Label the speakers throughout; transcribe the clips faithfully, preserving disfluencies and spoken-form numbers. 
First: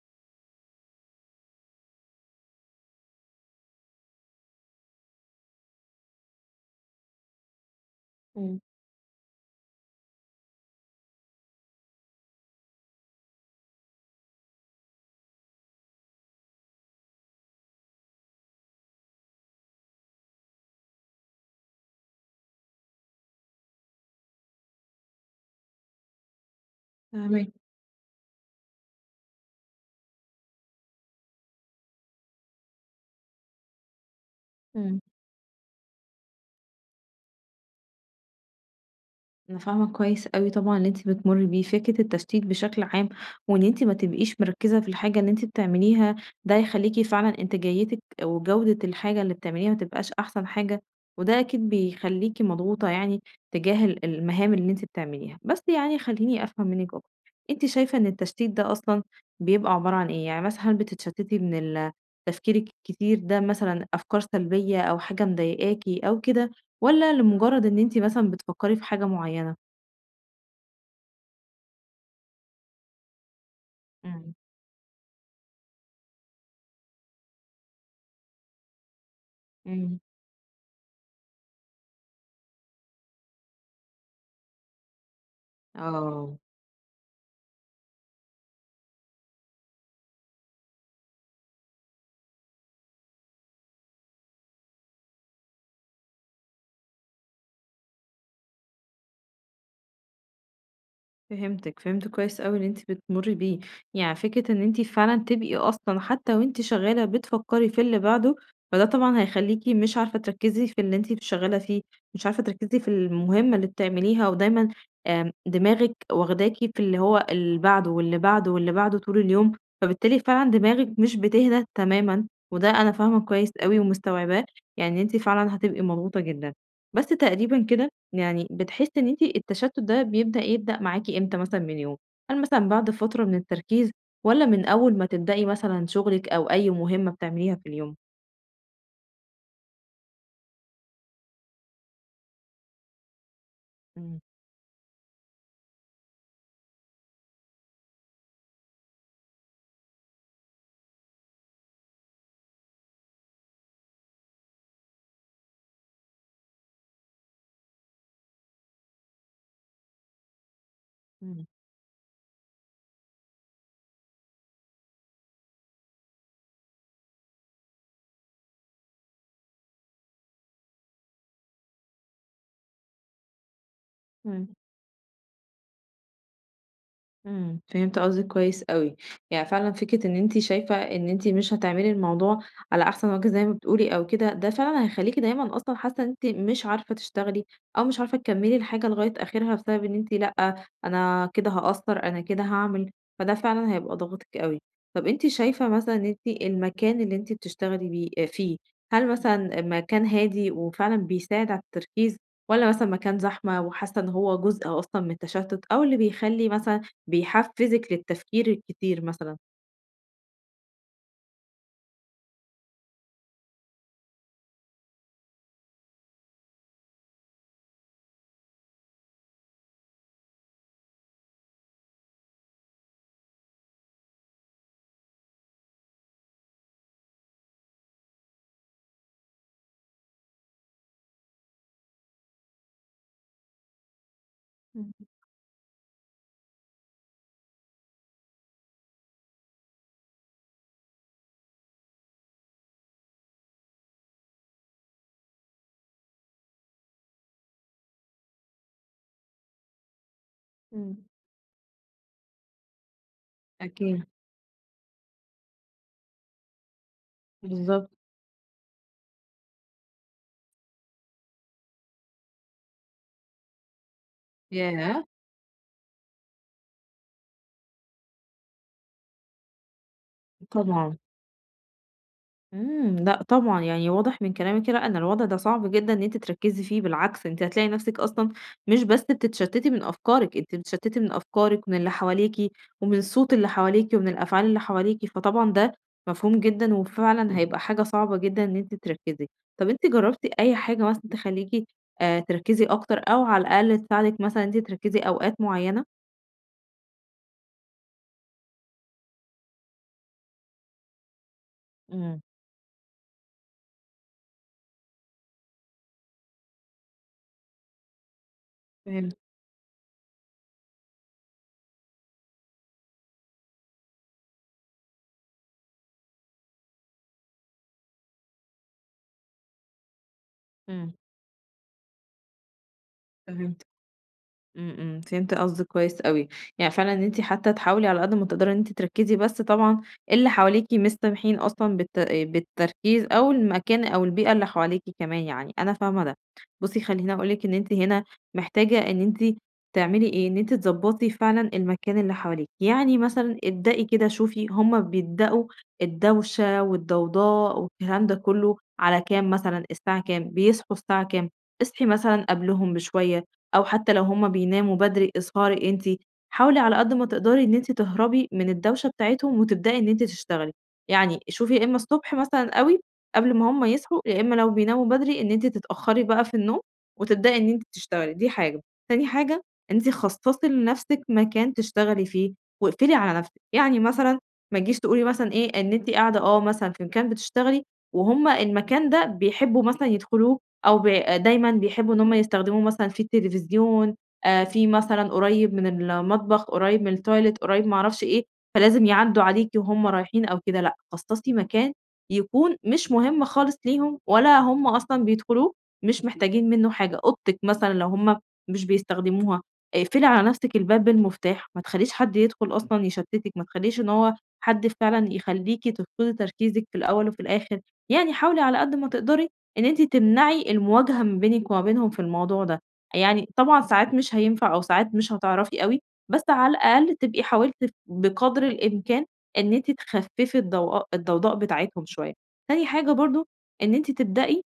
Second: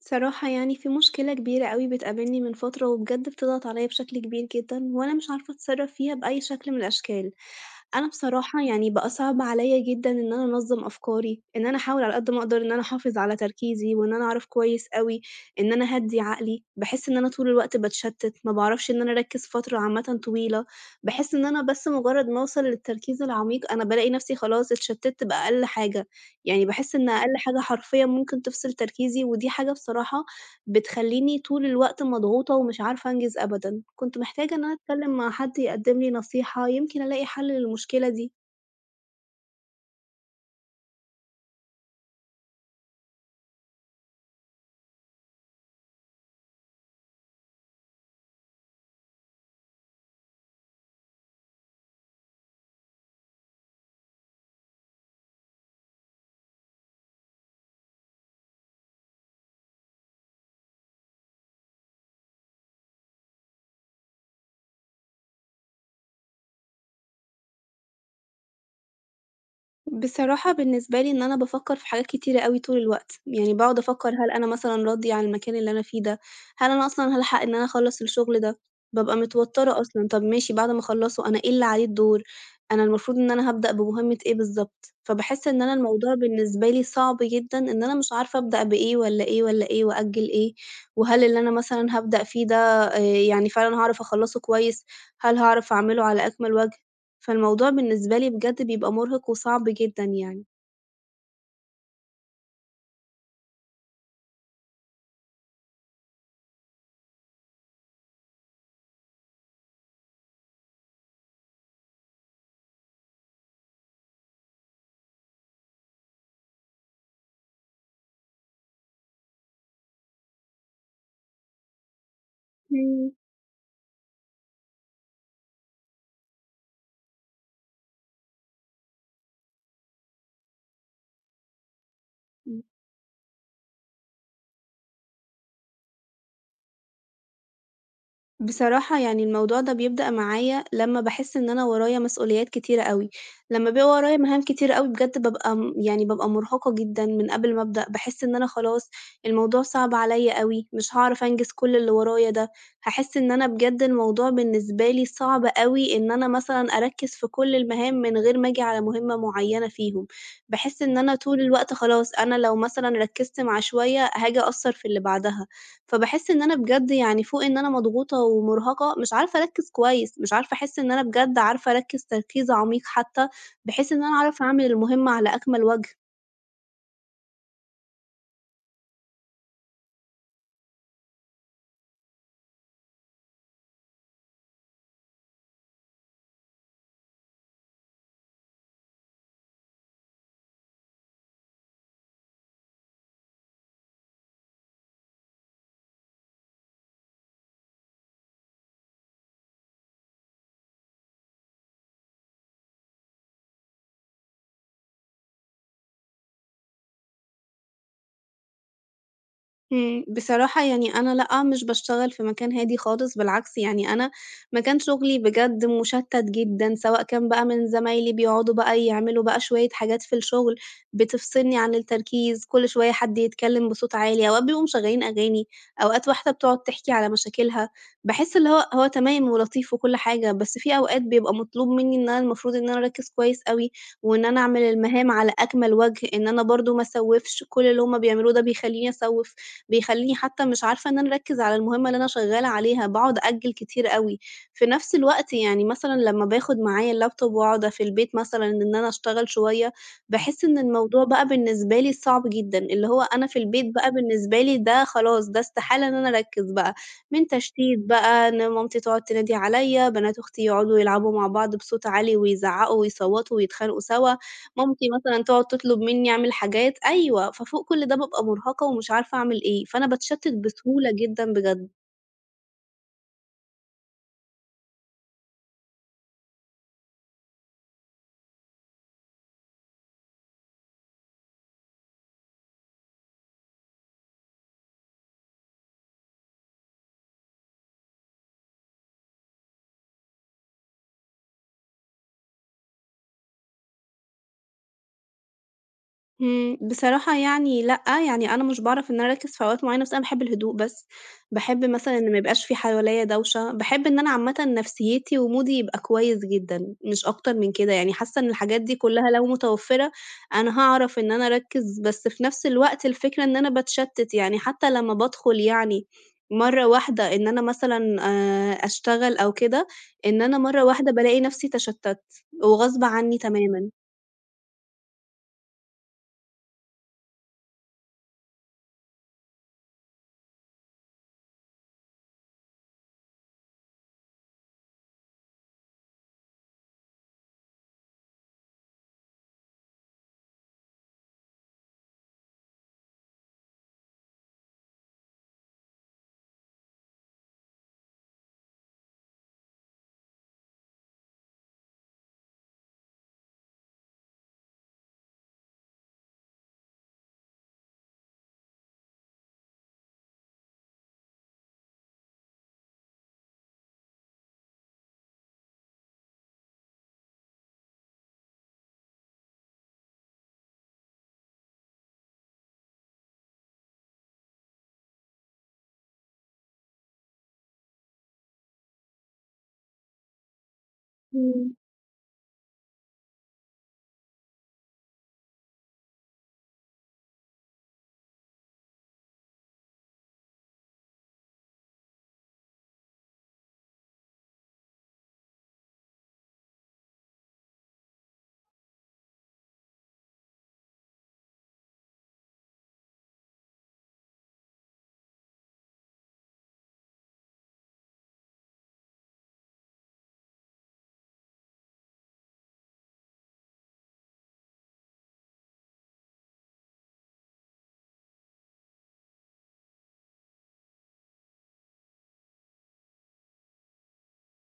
Speaker 1: صراحة يعني في مشكلة كبيرة أوي بتقابلني من فترة وبجد بتضغط عليا بشكل كبير جدًا، وأنا مش عارفة أتصرّف فيها بأي شكل من الأشكال. أنا
Speaker 2: إمم،
Speaker 1: بصراحة يعني بقى صعب عليا جدًا إن أنا أنظّم أفكاري، إن أنا أحاول على قد ما أقدر إن أنا أحافظ على تركيزي، وإن أنا أعرف كويس أوي إن أنا أهدّي عقلي، باحس إن أنا طول الوقت باتشتت، ما باعرفش إن أنا أركّز فترة عامةً طويلة، باحس إن أنا بس مجرد ما أوصل للتركيز العميق أنا بالاقي نفسي خلاص اتشتّت بأقل حاجة. يعني باحس إن
Speaker 2: إمم،
Speaker 1: أقل
Speaker 2: فاهماكِ.
Speaker 1: حاجة حرفيًا ممكن تفصل تركيزي، ودي حاجة بصراحة بتخلّيني طول الوقت مضغوطة ومش عارفة أنجز أبدًا. كنت محتاجة إن أنا
Speaker 2: إمم،
Speaker 1: أتكلم مع حد يقدّم لي نصيحة، يمكن ألاقي حل للمشكلة دي.
Speaker 2: أنا فاهمة كويس أوي طبعًا اللي أنتِ بتمُرّي بيه، فكرة التشتيت بشكل عام، وإن أنتِ ما تبقيش مركّزة في الحاجة اللي أنتِ بتعمليها، ده هيخلّيكِ فعلًا إنتاجيتِك وجودة الحاجة اللي بتعمليها ما تبقاش أحسن حاجة، وده أكيد بيخلّيكِ مضغوطة يعني تجاه ال المهام اللي أنتِ بتعمليها. بس يعني خلّيني أفهم منِّك أكتر، أنتِ شايفة إن التشتيت ده أصلًا بيبقى عبارة عن إيه؟ يعني مثلًا هل بتتشتتي من ال تفكيرِك الكتير ده مثلًا أفكار سلبية أو حاجة مضايقاكِ أو كده؟ والّا لمجرد إن أنتِ مثلًا بتفكّري في حاجة معيّنة؟
Speaker 1: بصراحة بالنسبة لي إن أنا بافكّر في حاجات كتيرة أوي طول الوقت، يعني باقعد أفكّر هل
Speaker 2: إمم،
Speaker 1: أنا مثلًا راضية عن المكان اللي أنا فيه ده؟ هل أنا أصلًا هالحق إن أنا أخلّص الشغل ده؟ بابقى متوتّرة
Speaker 2: إمم.
Speaker 1: أصلًا، طَب ماشي بعد ما أخلّصه أنا إيه اللي عليه الدور؟ أنا المفروض إن أنا هابدأ بمهمة إيه بالضبط؟ فباحس إن أنا الموضوع
Speaker 2: آه،
Speaker 1: بالنسبة لي صعب جدًا، إن أنا مش عارفة أبدأ بإيه والّا إيه والّا إيه وأأجّل إيه؟ وهل اللي أنا مثلًا هابدأ فيه ده آآ يعني فعلًا هاعرف أخلّصه كويس؟ هل هاعرف أعمله على أكمل وجه؟ فالموضوع بالنسبة لي بجد بيبقى مُرهِق وصعب جدًا يعني.
Speaker 2: فهمتِك، فهمت كويس أوي اللي أنتِ بتمُرّي بيه، يعني فكرة إن أنتِ فعلًا تبقي أصلًا حتى وأنتِ شغّالة بتفكّري في اللي بعده، فده طبعًا هيخلّيكِ مش عارفة تركّزي في اللي أنتِ شغّالة فيه، مش عارفة تركّزي في المهمة اللي بتعمليها، ودايمًا آمم، دماغِك واخداكِ في اللي هو اللي بعده، واللي بعده، واللي بعده طول اليوم، فبالتالي فعلًا دماغِك مش بتهدى تمامًا، وده أنا
Speaker 1: إمم،
Speaker 2: فاهمة كويس أوي ومستوعباه، يعني أنتِ فعلًا هتبقي مضغوطة جدًا. بس تقريبًا كده يعني بتحسي إن أنتِ التشتُّت ده بيبدأ يبدأ معاكِ إمتى مثلًا من يوم؟ هل
Speaker 1: إمم.
Speaker 2: مثلًا بعد فترة من التركيز والّا من أول ما تبدئي مثلًا شُغلِك أو أي مهمة بتعمليها في اليوم؟
Speaker 1: بصراحة يعني الموضوع ده بيبدأ معايا لمّا باحس إن أنا ورايا مسؤوليات كتيرة أوي، لمّا بيبقى ورايا
Speaker 2: إمم،
Speaker 1: مهام كتيرة أوي بجد بابقى م يعني بابقى مرهقة جدًا من قبل ما أبدأ، باحس إن أنا خلاص الموضوع صعب عليَّ أوي، مش هاعرف أنجز كل اللي ورايا ده، هاحس إن أنا بجد الموضوع بالنسبة لي صعب أوي إن أنا مثلًا أركّز في كل المهام من غير ما آجي على مهمة معينة فيهم، باحس إن أنا طول
Speaker 2: إمم،
Speaker 1: الوقت خلاص أنا لو مثلًا ركّزت مع شوية هاجي أأثّر في اللي بعدها. فباحس إن أنا بجد يعني فوق إن أنا مضغوطة ومُرهقة، مش عارفة أركّز كويس، مش عارفة أحس إن أنا بجد عارفة أركّز تركيز عميق حتى، بحيث إن أنا أعرف
Speaker 2: إمم.
Speaker 1: أعمل المهمة على أكمل وجه.
Speaker 2: إمم، فهمت قصدِك كويس أوي، يعني فعلًا فكرة إن أنتِ شايفة إن أنتِ مش هتعملي الموضوع على أحسن وجه زي ما بتقولي أو كده، ده فعلًا هيخلّيكِ دايمًا أصلًا حاسة إن أنتِ مش عارفة تشتغلي، أو مش عارفة تكمّلي الحاجة لغاية آخرها بسبب إن أنتِ لأ، أنا كده هاقصّر، أنا كده هاعمل، فده فعلًا هيبقى ضاغطِك أوي. طَب أنتِ شايفة مثلًا إن أنتِ المكان اللي أنتِ بتشتغلي بيه آآ فيه، هل مثلًا مكان هادي وفعلًا بيساعد على التركيز، والّا مثلًا مكان زحمة وحاسة إن هو جزء أصلًا من التشتُّت، أو اللي بيخلّي مثلًا بيحفّزِك للتفكير الكتير مثلًا.
Speaker 1: إمم، بصراحة يعني أنا لأ، مش باشتغل في مكان هادي خالص، بالعكس يعني أنا مكان شغلي بجد مُشتّت جدًا، سواء كان بقى من زمايلي بيقعدوا بقى يعملوا بقى شوية حاجات في الشغل بتفصلني عن التركيز، كل شوية حد يتكلم بصوت عالي، أوقات بيبقوا مشغّلين أغاني، أوقات واحدة بتقعد تحكي على مشاكلها، باحس اللي هو هو تمام ولطيف وكل حاجة، بس في أوقات بيبقى مطلوب منّي إن أنا المفروض إن أنا أركّز كويس أوي، وإن أنا أعمل
Speaker 2: إمم،
Speaker 1: المهام على أكمل وجه، إن أنا برضه ما أسوّفش، كل اللي هُم بيعملوه ده بيخلّيني أسوّف. بيخلّيني حتى مش عارفة إن أنا أركّز على المهمة اللي أنا شغّالة عليها، باقعد أأجّل كتير أوي. في نفس الوقت يعني مثلًا لمّا باخد معايا الlaptop وأقعد في البيت مثلًا إن أنا أشتغل شوية، باحس إن
Speaker 2: إمم.
Speaker 1: الموضوع بقى بالنسبة لي صعب جدًا، اللي هو أنا في البيت بقى
Speaker 2: أكيد،
Speaker 1: بالنسبة لي ده خلاص، ده استحالة إن أنا أركّز بقى، من تشتيت
Speaker 2: بالضبط.
Speaker 1: بقى، إن مامتي تقعد تنادي عليَّ، بنات أختي يقعدوا يلعبوا مع بعض بصوت عالي ويزعّقوا ويصوّتوا ويتخانقوا سوا. مامتي
Speaker 2: ياه!
Speaker 1: مثلًا تقعد تطلب منّي أعمل حاجات أيوه، ففوق كل ده بابقى مرهقة ومش عارفة أعمل إيه، فأنا باتشتت بسهولة
Speaker 2: طبعًا.
Speaker 1: جدًا بجد.
Speaker 2: إمم، لأ طبعًا، يعني واضح من كلامِك لأ، إن الوضع ده صعب جدًا إن أنتِ تركّزي فيه، بالعكس أنتِ هتلاقي نَفْسِك أصلًا مش بس بتتشتّتي من أفكارِك، أنتِ بتتشتّتي من أفكارِك ومن اللي حواليكِ ومن الصوت اللي حواليكِ ومن الأفعال اللي حواليكِ، فطبعًا ده مفهوم جدًا وفعلًا هيبقى حاجة صعبة جدًا إن أنتِ تركّزي. طَب أنتِ جرّبتِ أي حاجة مثلًا تخلّيكِ آآ تركّزي أكتر أو على الأقل تساعدِك مثلًا إن أنتِ تركّزي أوقات معيّنة؟
Speaker 1: إمم، بصراحة يعني لأ، يعني أنا مش باعرف إن أنا أركّز في أوقات معيّنة، بس أنا باحب الهدوء بس، باحب مثلًا إن ما
Speaker 2: إمم.
Speaker 1: يبقاش في حواليّا دوشة، باحب إن أنا عامةً نفسيتي ومودي يبقى كويس جدًا، مش أكتر من كده، يعني حاسة إن الحاجات دي كلّها
Speaker 2: فهمت.
Speaker 1: لو متوفرة، أنا هاعرف إن أنا أركّز، بس في نفس الوقت الفكرة إن أنا باتشتت، يعني حتى لمّا بادخل يعني مرّة واحدة إن أنا مثلًا آآ، أشتغل أو كده، إن أنا مرّة واحدة
Speaker 2: إمم.
Speaker 1: بالاقي نفسي تشتّتت، وغصب عني
Speaker 2: تمام.
Speaker 1: تمامًا.
Speaker 2: إمم، إمم، فهمت قصدِك كويس أوي، يعني فعلًا إن أنتِ حتى تحاولي على قد ما تقدري إن أنتِ تركّزي، بس طبعًا اللي حواليكِ مش سامحين أصلًا بالت بالتركيز أو المكان أو البيئة اللي حواليكِ كمان يعني، أنا فاهمة ده. بُصّي خلّيني أقول لِك إن أنتِ هنا محتاجة إن أنتِ تعملي إيه، إن أنتِ تضبّطي فعلًا المكان اللي حواليكِ، يعني مثلًا ابدئي كده شوفي هُم بيبدأوا الدوشة والضوضاء والكلام ده كلّه على كام مثلًا، الساعة كام، بيصحوا الساعة كام، اصحي مثلًا قبلهم بشوية، أو حتى لو هُم بيناموا بدري إسهري أنتِ، حاولي على قد ما تقدري إن أنتِ تهربي من الدوشة بتاعتهم وتبدئي إن أنتِ تشتغلي، يعني شوفي يا إما الصبح مثلًا أوي قبل ما هُم يصحوا، يا إما لو بيناموا بدري إن أنتِ تتأخري بقى في النوم وتبدئي إن أنتِ تشتغلي، دي حاجة. تاني حاجة إن أنتِ خصصي لنفسِك مكان تشتغلي فيه واقفلي على نفسِك، يعني مثلًا ما تجيش تقولي مثلًا إيه إن أنتِ قاعدة آه مثلًا في مكان بتشتغلي وهُم المكان ده بيحبوا مثلًا يدخلوه أو ب دايمًا
Speaker 1: إمم،
Speaker 2: بيحبّوا إن هم يستخدموه مثلًا في التلفزيون، آآ في مثلًا قريّب من المطبخ، قريّب من الtoilet، قريّب ما أعرفش إيه، فلازم يعدّوا عليكِ وهُم رايحين أو كده، لأ، خصّصي مكان يكون مش مهم خالص ليهم ولا هم أصلًا بيدخلوه، مش محتاجين منّه حاجة، أوضتِك مثلًا لو هم مش بيستخدموها، آه، اقفلي على نَفْسِك الباب بالمفتاح، ما تخلّيش حد يدخل أصلًا يشتِّتِك، ما تخلّيش إن هو حد فعلًا يخلّيكِ تفقدي تركيزِك في الأول وفي الآخر، يعني حاولي على قد ما تقدري إن أنتِ تمنعي المواجهة ما بينِك وما بينهم في الموضوع ده، يعني طبعًا ساعات مش هينفع أو ساعات مش هتعرفي أوي، بس على الأقل تبقي حاولتِ بقدر الإمكان إن أنتِ تخففي الضوءا الضوضاء بتاعتهم شوية. تاني حاجة برضه إن أنتِ تبدئي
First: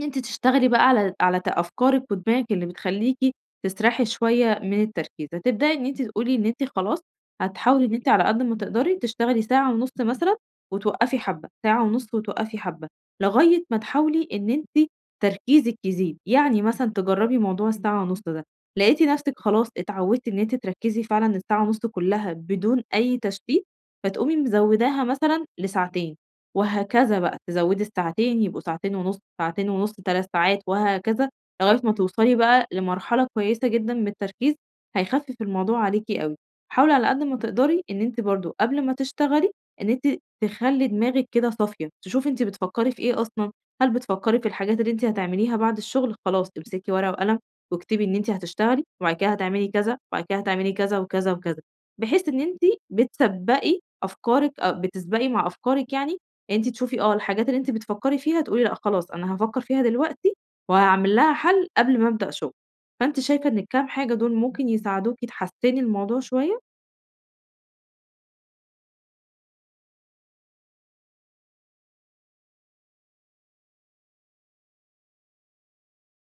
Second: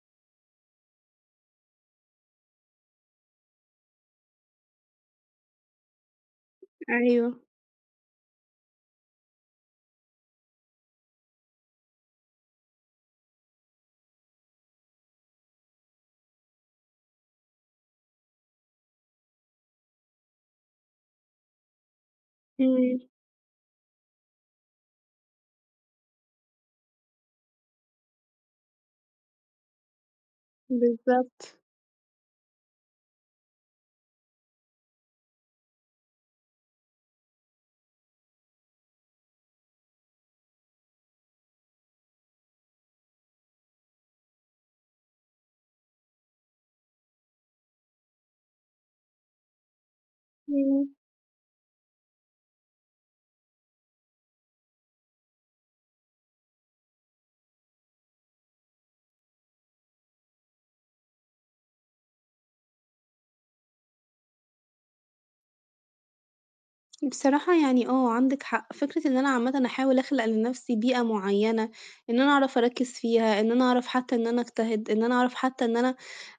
Speaker 2: أنتِ تشتغلي بقى على على ت أفكارِك ودماغِك اللي بتخلّيكِ تسرحي شوية من التركيز، هتبدئي إن أنتِ تقولي إن أنتِ خلاص
Speaker 1: أيوه،
Speaker 2: هتحاولي إن أنتِ على قد ما تقدري تشتغلي ساعة ونُص مثلًا وتوقّفي حبّة، ساعة ونُص وتوقّفي حبّة، لغاية ما تحاولي إن أنتِ تركيزِك يزيد، يعني مثلًا تجرّبي موضوع الساعة ونُص ده، لقيتِ نَفْسِك خلاص اتعوّدتِ إن أنتِ تركّزي فعلًا الساعة ونُص كُلّها بدون
Speaker 1: إمم.
Speaker 2: أي تشتيت، فتقومي مزوّداها مثلًا لساعتين. وهكذا بقى، تزوّدي الساعتين يبقوا ساعتين ونُص، ساعتين ونُص، ثلاث ساعات وهكذا،
Speaker 1: بالضبط،
Speaker 2: لغاية ما توصلي بقى لمرحلة كويسة جدًا من التركيز، هيخفِّف الموضوع عليكِ أوي. حاولي على قد ما تقدري إن أنتِ برضه قبل ما تشتغلي، إن أنتِ تخلّي دماغِك كده صافية، تشوفي أنتِ بتفكّري في إيه أصلًا، هل بتفكّري في الحاجات اللي أنتِ هتعمليها بعد الشغل؟ خلاص امسكي ورقة وقلم واكتبي إن أنتِ هتشتغلي، وبعد كده هتعملي كذا، وبعد كده هتعملي
Speaker 1: إمم.
Speaker 2: كذا وكذا وكذا، بحيث إن أنتِ بتسبّقي أفكارِك أ بتسبقي مع أفكارِك يعني أنتِ تشوفي آه، الحاجات اللي أنتِ بتفكّري فيها تقولي لأ خلاص أنا هافكّر فيها دلوقتي وهاعمل لها حَل قبل ما أبدأ شُغل. فأنتِ شايفة إن الكام حاجة دول ممكن يساعدوكِ تحسّني الموضوع شوية؟
Speaker 1: بصراحة يعني آه، عندِك حق. فكرة إن أنا عامةً أحاول أخلق لنفسي بيئة معيّنة، إن أنا أعرف أركّز فيها، إن أنا أعرف حتى إن أنا أجتهد، إن أنا أعرف حتى إن أنا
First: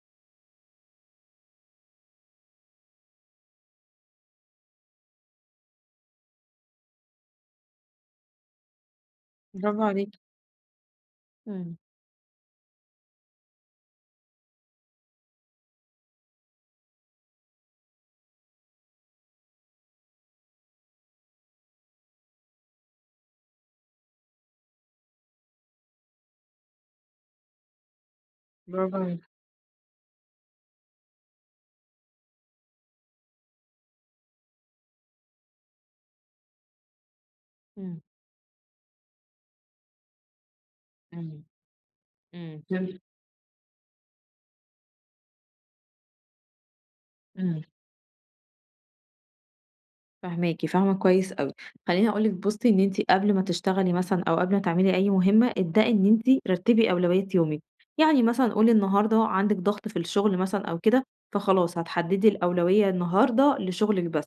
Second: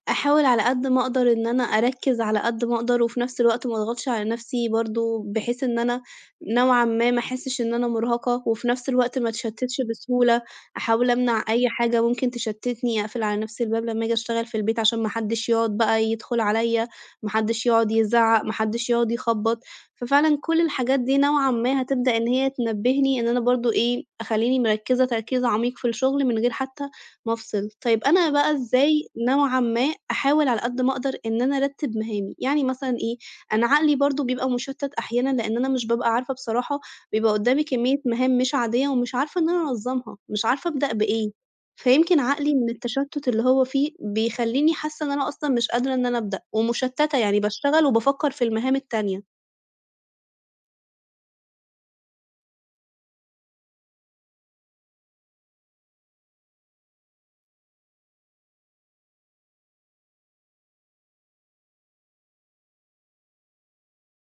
Speaker 1: أحاول على قد ما أقدر إن أنا أركّز على قد ما أقدر، وفي نفس الوقت ما أضغطش على نفسي برضه، بحيث إن أنا نوعًا ما ما أحسّش إن أنا مرهقة، وفي نفس الوقت ما أتشتّتش
Speaker 2: برافو عليكِ،
Speaker 1: بسهولة، أحاول أمنع أي
Speaker 2: إمم،
Speaker 1: حاجة ممكن تشتّتني، أقفل على نفسي الباب لمّا آجي أشتغل في البيت عشان ما حدّش يقعد بقى يدخل عليَّ، ما حدّش يقعد يزعّق، ما حدّش يقعد يخبّط، ففعلًا كل الحاجات دي نوعًا ما هتبدأ إن هي تنبّهني إن أنا برضه إيه، أخلّيني مركّزة تركيز عميق في الشغل من غير حتى وأفصل. طيب أنا بقى
Speaker 2: برافو
Speaker 1: إزاي
Speaker 2: عليكِ،
Speaker 1: نوعًا ما أحاول على قد ما أقدر إن أنا أرتّب مهامي، يعني مثلًا إيه، أنا عقلي برضه بيبقى مُشتّت أحيانًا لإن أنا مش بابقى عارفة بصراحة بيبقى قُدّامي كمية
Speaker 2: إمم،
Speaker 1: مهام مش عادية ومش عارفة إن أنا أنظّمها، مش عارفة أبدأ بإيه،
Speaker 2: إمم،
Speaker 1: فيمكن عقلي
Speaker 2: إمم.
Speaker 1: من
Speaker 2: فهمت،
Speaker 1: التشتُّت اللي هو فيه بيخلّيني حاسة إن أنا أصلًا مش قادرة إن أنا أبدأ ومُشتّتة، يعني
Speaker 2: إمم.
Speaker 1: باشتغل وبافكّر في المهام التانية.
Speaker 2: فاهماكِ، فاهمة كويس أوي. خلّيني أقول لِك بُصّي، إن أنتِ قبل ما تشتغلي مثلًا أو قبل ما تعملي أي مهمة، ابدئي إن أنتِ رتّبي أولويات يومِك. يعني مثلًا قولي النهارده عندِك ضغط في الشغل مثلًا أو كده، فخلاص هتحدّدي الأولوية النهارده لشغلِك بس،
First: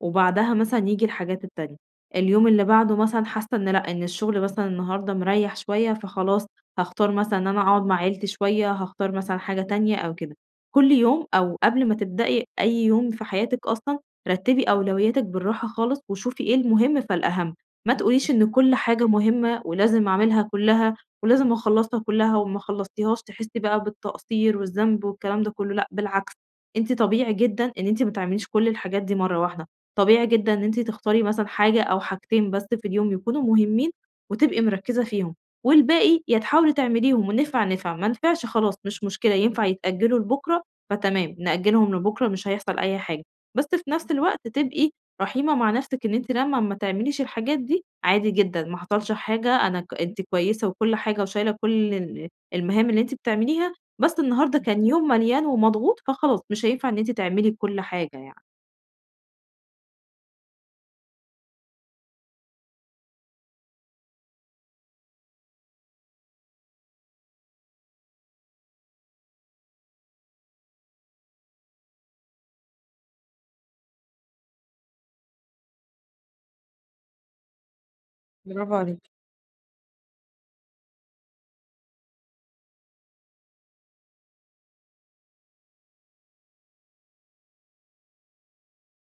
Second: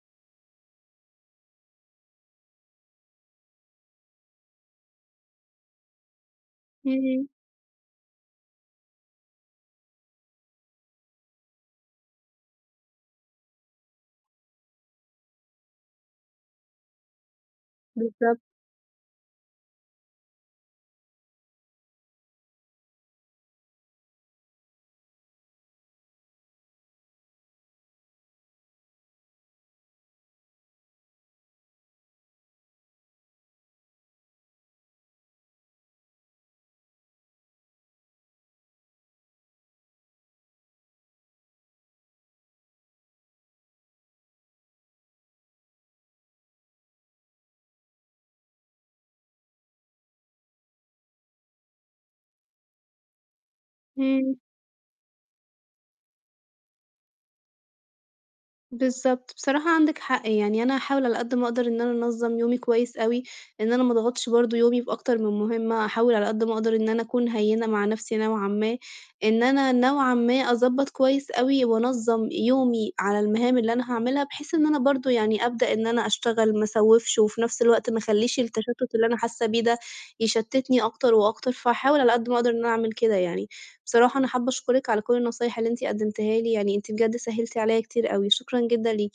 Speaker 2: وبعدها مثلًا ييجي الحاجات التانية. اليوم اللي بعده مثلًا حاسة إن لأ، إن الشغل مثلًا النهارده مريّح شوية، فخلاص هاختار
Speaker 1: إمم،
Speaker 2: مثلًا إن أنا أقعد مع عيلتي شوية، هاختار مثلًا حاجة تانية أو كده. كل يوم أو قبل ما تبدئي أي يوم في حياتِك أصلًا، رتّبي أولوياتِك بالراحة خالص، وشوفي إيه المهم فالأهم، ما تقوليش
Speaker 1: بالضبط،
Speaker 2: إن كل حاجة مهمة ولازم أعملها كلّها، ولازم أخلّصها كلّها، وما خلّصتيهاش تحسّي بقى بالتقصير والذنب والكلام ده كلّه، لأ بالعكس، أنتِ طبيعي جدًا إن أنتِ ما تعمليش كل الحاجات دي مرّة واحدة، طبيعي جدًا إن أنتِ تختاري مثلًا حاجة أو حاجتين بس في اليوم يكونوا مهمين، وتبقي مركّزة فيهم، والباقي يا تحاولي تعمليهم ونفع، نفع، ما نفعش خلاص مش مشكلة، ينفع يتأجّلوا لبُكرة، فتمام، نأجّلهم لبُكرة مش هيحصل أي حاجة. بس في نفس الوقت تبقي رحيمة مع نفسِك إن أنتِ لمّا ما تعمليش الحاجات دي عادي جدًا، ما حصلش حاجة، أنا ك أنتِ كويسة وكل حاجة وشايلة كل ال المهام اللي أنتِ بتعمليها، بس
Speaker 1: إمم.
Speaker 2: النهارده كان يوم مليان ومضغوط، فخلاص مش هينفع إن أنتِ تعملي كل حاجة يعني.
Speaker 1: بالضبط، بصراحة عندِك حق، يعني أنا هاحاول على قد ما أقدر إن أنا أنظّم يومي كويس أوي، إن أنا ما أضغطش برضه يومي بأكتر من مهمة، أحاول على قد ما أقدر إن أنا أكون هيِّنة مع نفسي نوعًا ما، إن أنا نوعًا ما أضبّط كويس أوي وأنظّم يومي على المهام اللي أنا هاعملها، بحيث إن أنا برضه يعني أبدأ إن أنا أشتغل ما اسوّفش، وفي نفس الوقت ما اخلّيش
Speaker 2: برافو
Speaker 1: التشتُّت اللي
Speaker 2: عليكِ.
Speaker 1: أنا حاسة بيه ده يشتِّتني أكتر وأكتر، فهاحاول على قد ما أقدر إن أنا أعمل كده يعني. بصراحة أنا حابة أشكرِك على كل النصايح اللي أنتِ قدّمتيها لي، يعني أنتِ بجد سهّلتِ عليّا كتير أوي، شكرًا جدًا ليكِ.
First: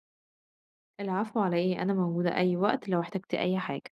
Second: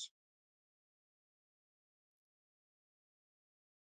Speaker 2: العفو على إيه، أنا موجودة أي وقت لو احتجتِ أي حاجة.